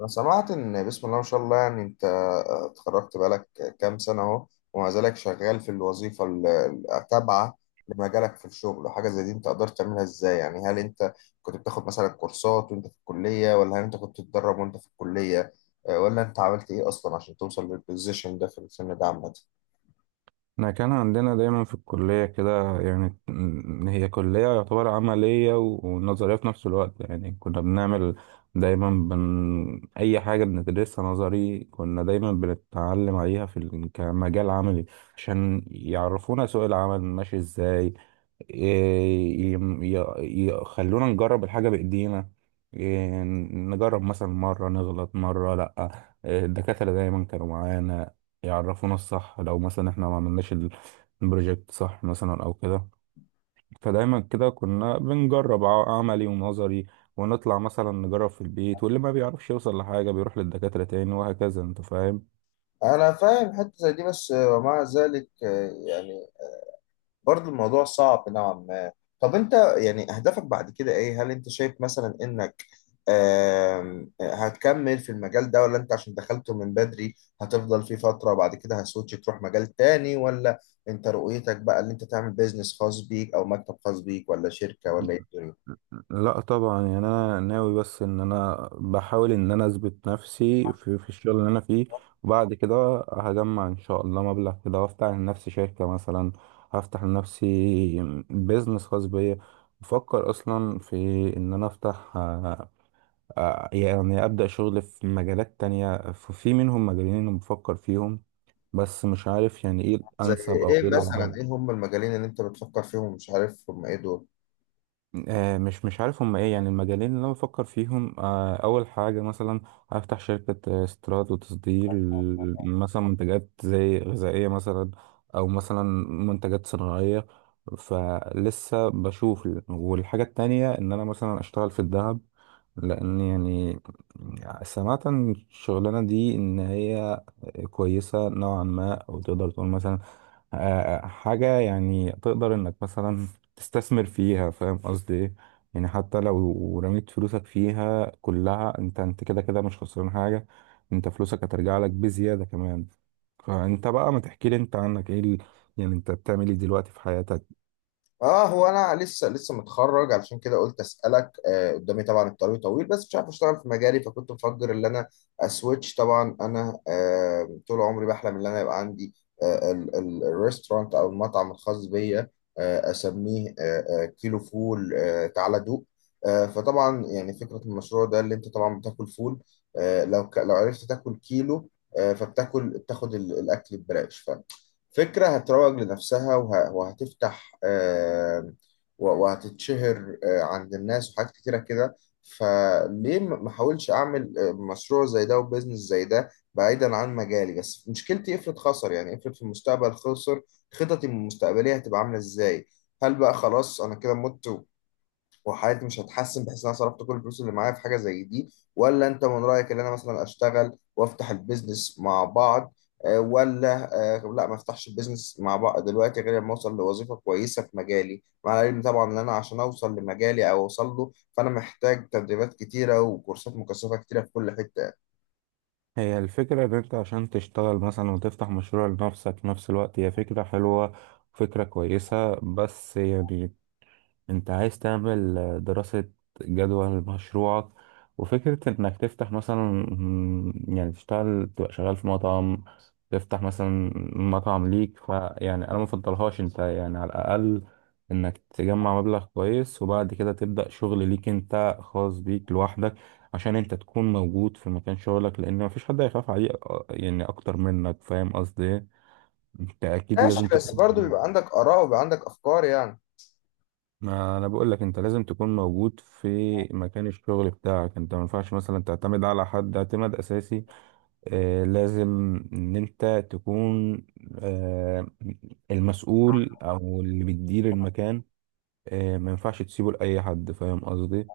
أنا سمعت إن بسم الله ما شاء الله يعني أنت اتخرجت بقالك كام سنة أهو، ومع ذلك شغال في الوظيفة التابعة لمجالك في الشغل وحاجة زي دي أنت قدرت تعملها إزاي؟ يعني هل أنت كنت بتاخد مثلا كورسات وأنت في الكلية، ولا هل أنت كنت بتتدرب وأنت في الكلية، ولا أنت عملت إيه أصلا عشان توصل للبوزيشن ده في السن ده عامة؟ احنا كان عندنا دايما في الكلية كده، يعني هي كلية يعتبر عملية ونظرية في نفس الوقت. يعني كنا بنعمل دايما أي حاجة بندرسها نظري، كنا دايما بنتعلم عليها في كمجال عملي عشان يعرفونا سوق العمل ماشي ازاي. ي- ي- يخلونا نجرب الحاجة بإيدينا. إيه، نجرب مثلا مرة نغلط مرة لأ. إيه، الدكاترة دايما كانوا معانا يعرفونا الصح لو مثلا احنا ما عملناش البروجكت صح مثلا أو كده. فدايما كده كنا بنجرب عملي ونظري، ونطلع مثلا نجرب في البيت، واللي ما بيعرفش يوصل لحاجة بيروح للدكاترة تاني وهكذا. انت فاهم؟ أنا فاهم حتة زي دي، بس ومع ذلك يعني برضه الموضوع صعب نوعا ما. طب انت يعني اهدافك بعد كده ايه؟ هل انت شايف مثلا انك هتكمل في المجال ده، ولا انت عشان دخلته من بدري هتفضل فيه فترة وبعد كده هسويتش تروح مجال تاني، ولا انت رؤيتك بقى ان انت تعمل بيزنس خاص بيك او مكتب خاص بيك ولا شركة ولا ايه الدنيا؟ لا طبعا، يعني انا ناوي بس ان انا بحاول ان انا اثبت نفسي في الشغل اللي انا فيه، وبعد كده هجمع ان شاء الله مبلغ كده وافتح لنفسي شركة مثلا، هفتح لنفسي بيزنس خاص بيا. بفكر اصلا في ان انا افتح يعني ابدا شغل في مجالات تانية، في منهم مجالين انا بفكر فيهم بس مش عارف يعني ايه زي الانسب او ايه ايه الافضل. مثلا؟ ايه هم المجالين اللي انت بتفكر فيهم ومش عارف هم ايه دول؟ مش عارف هم ايه. يعني المجالين اللي انا بفكر فيهم، اول حاجه مثلا هفتح شركه استيراد وتصدير مثلا منتجات زي غذائيه مثلا، او مثلا منتجات صناعيه، فلسه بشوف. والحاجه التانية ان انا مثلا اشتغل في الذهب، لان يعني سمعت عن الشغلانه دي ان هي كويسه نوعا ما، او تقدر تقول مثلا آه، حاجة يعني تقدر انك مثلا تستثمر فيها. فاهم قصدي ايه؟ يعني حتى لو رميت فلوسك فيها كلها انت كده كده مش خسران حاجة، انت فلوسك هترجع لك بزيادة كمان. فانت بقى ما تحكي لي انت عنك ايه يعني انت بتعمل ايه دلوقتي في حياتك؟ اه، هو انا لسه متخرج، علشان كده قلت اسالك. قدامي طبعا الطريق طويل، بس مش عارف اشتغل في مجالي، فكنت مفكر ان انا اسويتش. طبعا انا طول عمري بحلم ان انا يبقى عندي الريستورانت او المطعم الخاص بيا. اسميه كيلو فول، تعالى دوق. فطبعا يعني فكره المشروع ده، اللي انت طبعا بتاكل فول، لو لو عرفت تاكل كيلو، فبتاكل بتاخد الاكل ببلاش. فكرة هتروج لنفسها وهتفتح، وهتتشهر عند الناس وحاجات كتيرة كده. فليه ما احاولش أعمل مشروع زي ده وبزنس زي ده بعيدا عن مجالي؟ بس مشكلتي، افرض خسر، يعني افرض في المستقبل خسر، خططي المستقبلية هتبقى عاملة ازاي؟ هل بقى خلاص أنا كده مت وحياتي مش هتحسن بحيث ان انا صرفت كل الفلوس اللي معايا في حاجه زي دي؟ ولا انت من رايك ان انا مثلا اشتغل وافتح البيزنس مع بعض، ولا لا، ما افتحش البيزنس مع بعض دلوقتي غير لما اوصل لوظيفه كويسه في مجالي؟ مع العلم طبعا ان انا عشان اوصل لمجالي او اوصل له فانا محتاج تدريبات كتيره وكورسات مكثفه كتيره في كل حته. هي الفكرة ان انت عشان تشتغل مثلا وتفتح مشروع لنفسك في نفس الوقت هي فكرة حلوة، فكرة كويسة، بس يعني انت عايز تعمل دراسة جدوى لمشروعك. وفكرة انك تفتح مثلا يعني تشتغل تبقى شغال في مطعم، تفتح مثلا مطعم ليك، فيعني انا مفضلهاش. انت يعني على الاقل انك تجمع مبلغ كويس وبعد كده تبدأ شغل ليك انت خاص بيك لوحدك، عشان انت تكون موجود في مكان شغلك، لان مفيش حد هيخاف عليه يعني اكتر منك. فاهم قصدي إيه؟ انت اكيد لازم ماشي، بس تكون برضه موجود. بيبقى عندك اراء وبيبقى عندك افكار يعني. ما انا بقول لك انت لازم تكون موجود في مكان الشغل بتاعك، انت ما ينفعش مثلا تعتمد على حد اعتماد اساسي. آه، لازم ان انت تكون آه المسؤول او اللي بتدير المكان. آه، ما ينفعش تسيبه لاي حد، فاهم قصدي؟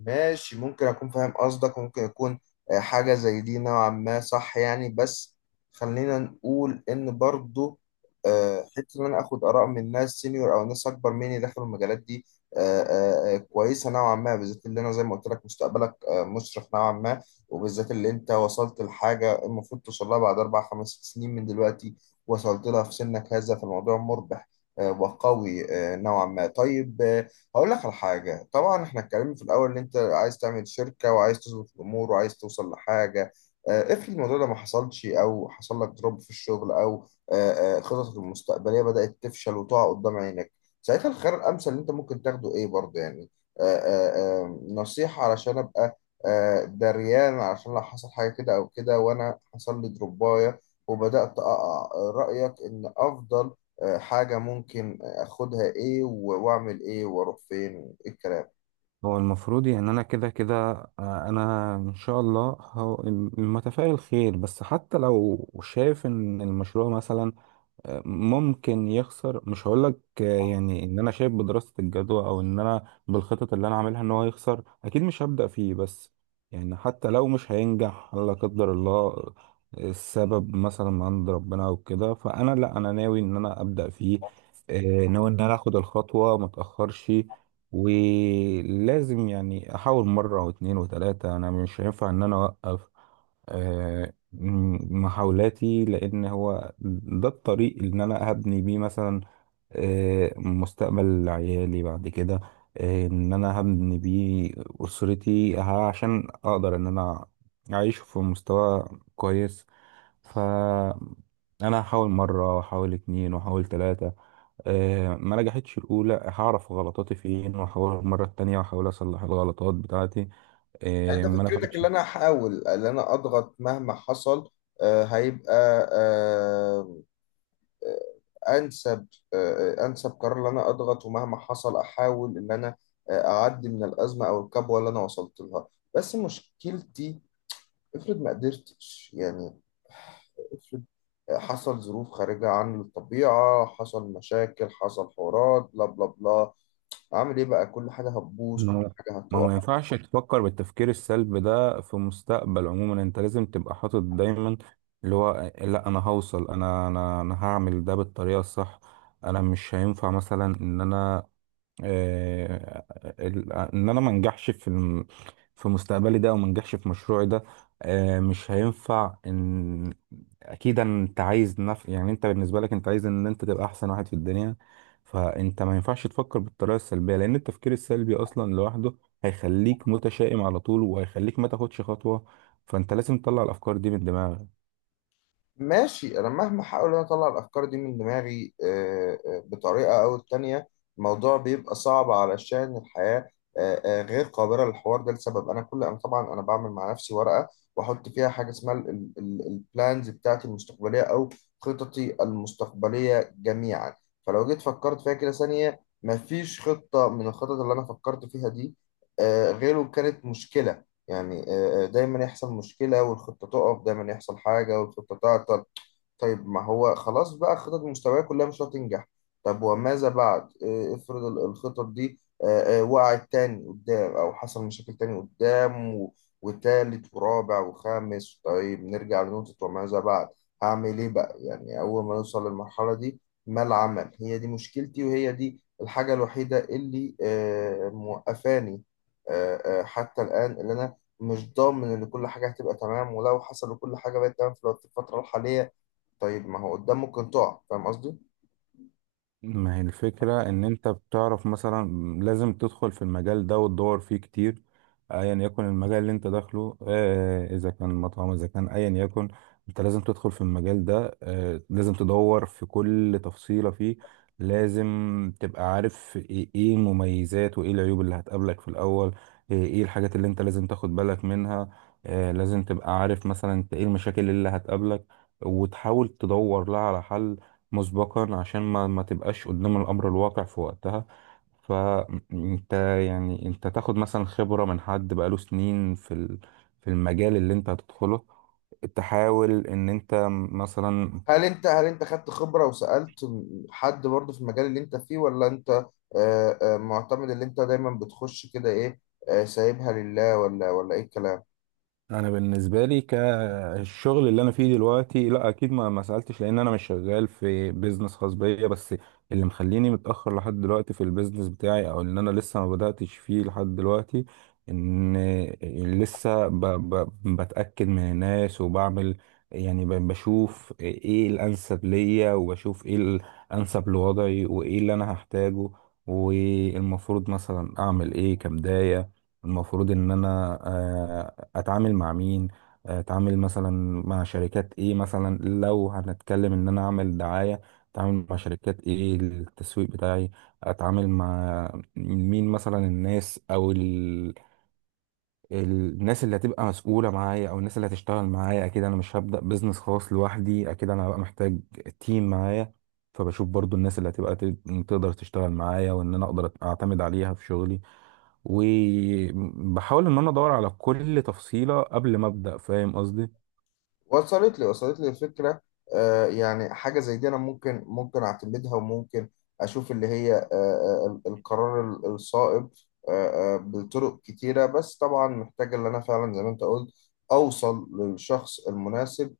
ماشي، ممكن اكون فاهم قصدك، ممكن يكون حاجة زي دي نوعا ما صح يعني، بس خلينا نقول ان برضو حتة ان انا اخد اراء من ناس سينيور او ناس اكبر مني داخل المجالات دي كويسة نوعا ما، بالذات اللي انا زي ما قلت لك مستقبلك مشرق نوعا ما، وبالذات اللي انت وصلت لحاجة المفروض توصل لها بعد اربع خمس سنين من دلوقتي، وصلت لها في سنك هذا، فالموضوع مربح وقوي نوعا ما. طيب، هقول لك على حاجة. طبعا احنا اتكلمنا في الأول إن أنت عايز تعمل شركة وعايز تظبط الأمور وعايز توصل لحاجة. افرض الموضوع ده ما حصلش، أو حصل لك دروب في الشغل، أو خططك المستقبلية بدأت تفشل وتقع قدام عينك، ساعتها الخيار الأمثل اللي أنت ممكن تاخده إيه برضه يعني؟ نصيحة علشان أبقى دريان، علشان لو حصل حاجة كده أو كده وأنا حصل لي دروباية وبدأت أقع، رأيك إن أفضل حاجة ممكن اخدها ايه، واعمل ايه، واروح فين، وايه الكلام. هو المفروض يعني انا كده كده انا ان شاء الله متفائل خير، بس حتى لو شايف ان المشروع مثلا ممكن يخسر، مش هقولك يعني ان انا شايف بدراسة الجدوى او ان انا بالخطط اللي انا عاملها ان هو يخسر اكيد مش هبدأ فيه. بس يعني حتى لو مش هينجح لا قدر الله، السبب مثلا من عند ربنا او كده، فانا لا، انا ناوي ان انا ابدأ فيه، ناوي ان انا اخد الخطوة ما اتأخرش. ولازم يعني احاول مرة واتنين وتلاتة، انا مش هينفع ان انا اوقف آه، محاولاتي، لان هو ده الطريق اللي انا هبني بيه مثلا مستقبل عيالي بعد كده، ان انا هبني بيه اسرتي، عشان اقدر ان انا اعيش في مستوى كويس. ف انا هحاول مره واحاول اتنين واحاول تلاته، ما نجحتش الاولى هعرف غلطاتي فين واحاول المره التانيه واحاول اصلح الغلطات بتاعتي يعني انت ما فكرتك نفعتش. اللي انا هحاول اللي انا اضغط مهما حصل هيبقى آه، انسب انسب قرار، ان انا اضغط ومهما حصل احاول ان انا اعدي من الازمه او الكبوه اللي انا وصلت لها. بس مشكلتي، افرض ما قدرتش يعني، افرض حصل ظروف خارجة عن الطبيعة، حصل مشاكل، حصل حوارات بلا بلا بلا، اعمل ايه بقى؟ كل حاجه هتبوظ، ما كل هو حاجه ما هو هتقع. ما ينفعش تفكر بالتفكير السلبي ده في مستقبل عموما، انت لازم تبقى حاطط دايما اللي هو لا، انا هوصل، انا هعمل ده بالطريقه الصح. انا مش هينفع مثلا ان انا آه، ان انا ما انجحش في في مستقبلي ده، او ما انجحش في مشروعي ده. مش هينفع ان اكيد انت عايز يعني انت بالنسبه لك انت عايز ان انت تبقى احسن واحد في الدنيا، فانت ما ينفعش تفكر بالطريقه السلبيه، لان التفكير السلبي اصلا لوحده هيخليك متشائم على طول وهيخليك ما تاخدش خطوه، فانت لازم تطلع الافكار دي من دماغك. ماشي، انا مهما احاول ان أنا اطلع الافكار دي من دماغي بطريقه او التانية، الموضوع بيبقى صعب علشان الحياه غير قابله للحوار ده، لسبب انا كل انا طبعا انا بعمل مع نفسي ورقه واحط فيها حاجه اسمها البلانز بتاعتي المستقبليه او خططي المستقبليه جميعا. فلو جيت فكرت فيها كده ثانيه، مفيش خطه من الخطط اللي انا فكرت فيها دي غيره كانت مشكله. يعني دايما يحصل مشكلة والخطة تقف، دايما يحصل حاجة والخطة تعطل. طيب، ما هو خلاص بقى الخطط المستوية كلها مش هتنجح. طب وماذا بعد؟ افرض الخطط دي وقعت تاني قدام، او حصل مشاكل تاني قدام وتالت ورابع وخامس. طيب نرجع لنقطة وماذا بعد، هعمل ايه بقى يعني اول ما نوصل للمرحلة دي؟ ما العمل؟ هي دي مشكلتي، وهي دي الحاجة الوحيدة اللي موقفاني حتى الآن، اللي انا مش ضامن ان كل حاجة هتبقى تمام. ولو حصل وكل حاجة بقت تمام في في الفترة الحالية، طيب ما هو قدام ممكن تقع، فاهم قصدي؟ ما هي الفكرة إن أنت بتعرف مثلا لازم تدخل في المجال ده وتدور فيه كتير، أيا يكن المجال اللي أنت داخله، إذا كان مطعم إذا كان أيا يكن، أنت لازم تدخل في المجال ده، لازم تدور في كل تفصيلة فيه، لازم تبقى عارف إيه إيه المميزات وإيه العيوب اللي هتقابلك في الأول، إيه إيه الحاجات اللي أنت لازم تاخد بالك منها، لازم تبقى عارف مثلا أنت إيه المشاكل اللي هتقابلك وتحاول تدور لها على حل مسبقا عشان ما تبقاش قدام الأمر الواقع في وقتها. فأنت يعني أنت تاخد مثلا خبرة من حد بقاله سنين في في المجال اللي أنت هتدخله، تحاول إن أنت مثلا هل انت، هل انت خدت خبرة وسألت حد برضه في المجال اللي انت فيه، ولا انت معتمد اللي انت دايما بتخش كده ايه سايبها لله، ولا ولا ايه الكلام؟ انا بالنسبه لي كالشغل اللي انا فيه دلوقتي لا اكيد ما سالتش لان انا مش شغال في بيزنس خاص بيا. بس اللي مخليني متاخر لحد دلوقتي في البيزنس بتاعي او ان انا لسه ما بداتش فيه لحد دلوقتي ان لسه ب ب بتاكد من الناس وبعمل، يعني بشوف ايه الانسب ليا، وبشوف ايه الانسب لوضعي، وايه اللي انا هحتاجه، والمفروض مثلا اعمل ايه كبدايه. المفروض ان انا اتعامل مع مين، اتعامل مثلا مع شركات ايه، مثلا لو هنتكلم ان انا اعمل دعاية اتعامل مع شركات ايه للتسويق بتاعي، اتعامل مع مين مثلا، الناس او الناس اللي هتبقى مسؤولة معايا، او الناس اللي هتشتغل معايا. اكيد انا مش هبدأ بيزنس خاص لوحدي، اكيد انا هبقى محتاج تيم معايا، فبشوف برضو الناس اللي هتبقى تقدر تشتغل معايا وان انا اقدر اعتمد عليها في شغلي، وبحاول ان انا ادور على كل تفصيلة قبل ما ابدأ. فاهم قصدي؟ وصلت لي، وصلت لي الفكرة. يعني حاجة زي دي انا ممكن اعتمدها، وممكن اشوف اللي هي القرار الصائب بطرق كتيرة، بس طبعا محتاج اللي انا فعلا زي ما انت قلت اوصل للشخص المناسب.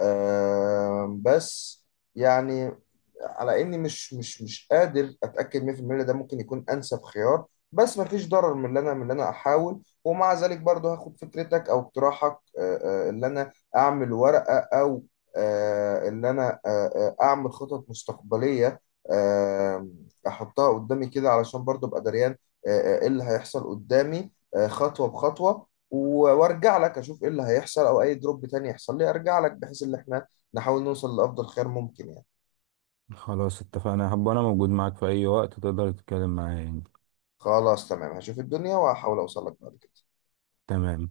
بس يعني، على اني مش قادر اتاكد 100% إن ده ممكن يكون انسب خيار، بس مفيش ضرر من اللي انا، من اللي انا احاول. ومع ذلك برضه هاخد فكرتك او اقتراحك اللي انا اعمل ورقه، او اللي انا اعمل خطط مستقبليه آه، احطها قدامي كده علشان برضه ابقى دريان ايه اللي هيحصل قدامي خطوه بخطوه، وارجع لك اشوف ايه اللي هيحصل، او اي دروب تاني يحصل لي ارجع لك، بحيث ان احنا نحاول نوصل لافضل خير ممكن يعني. خلاص اتفقنا، هبقى انا موجود معاك في اي وقت، تقدر تتكلم معايا يعني. خلاص تمام، هشوف الدنيا وهحاول اوصل لك بعد كده. تمام.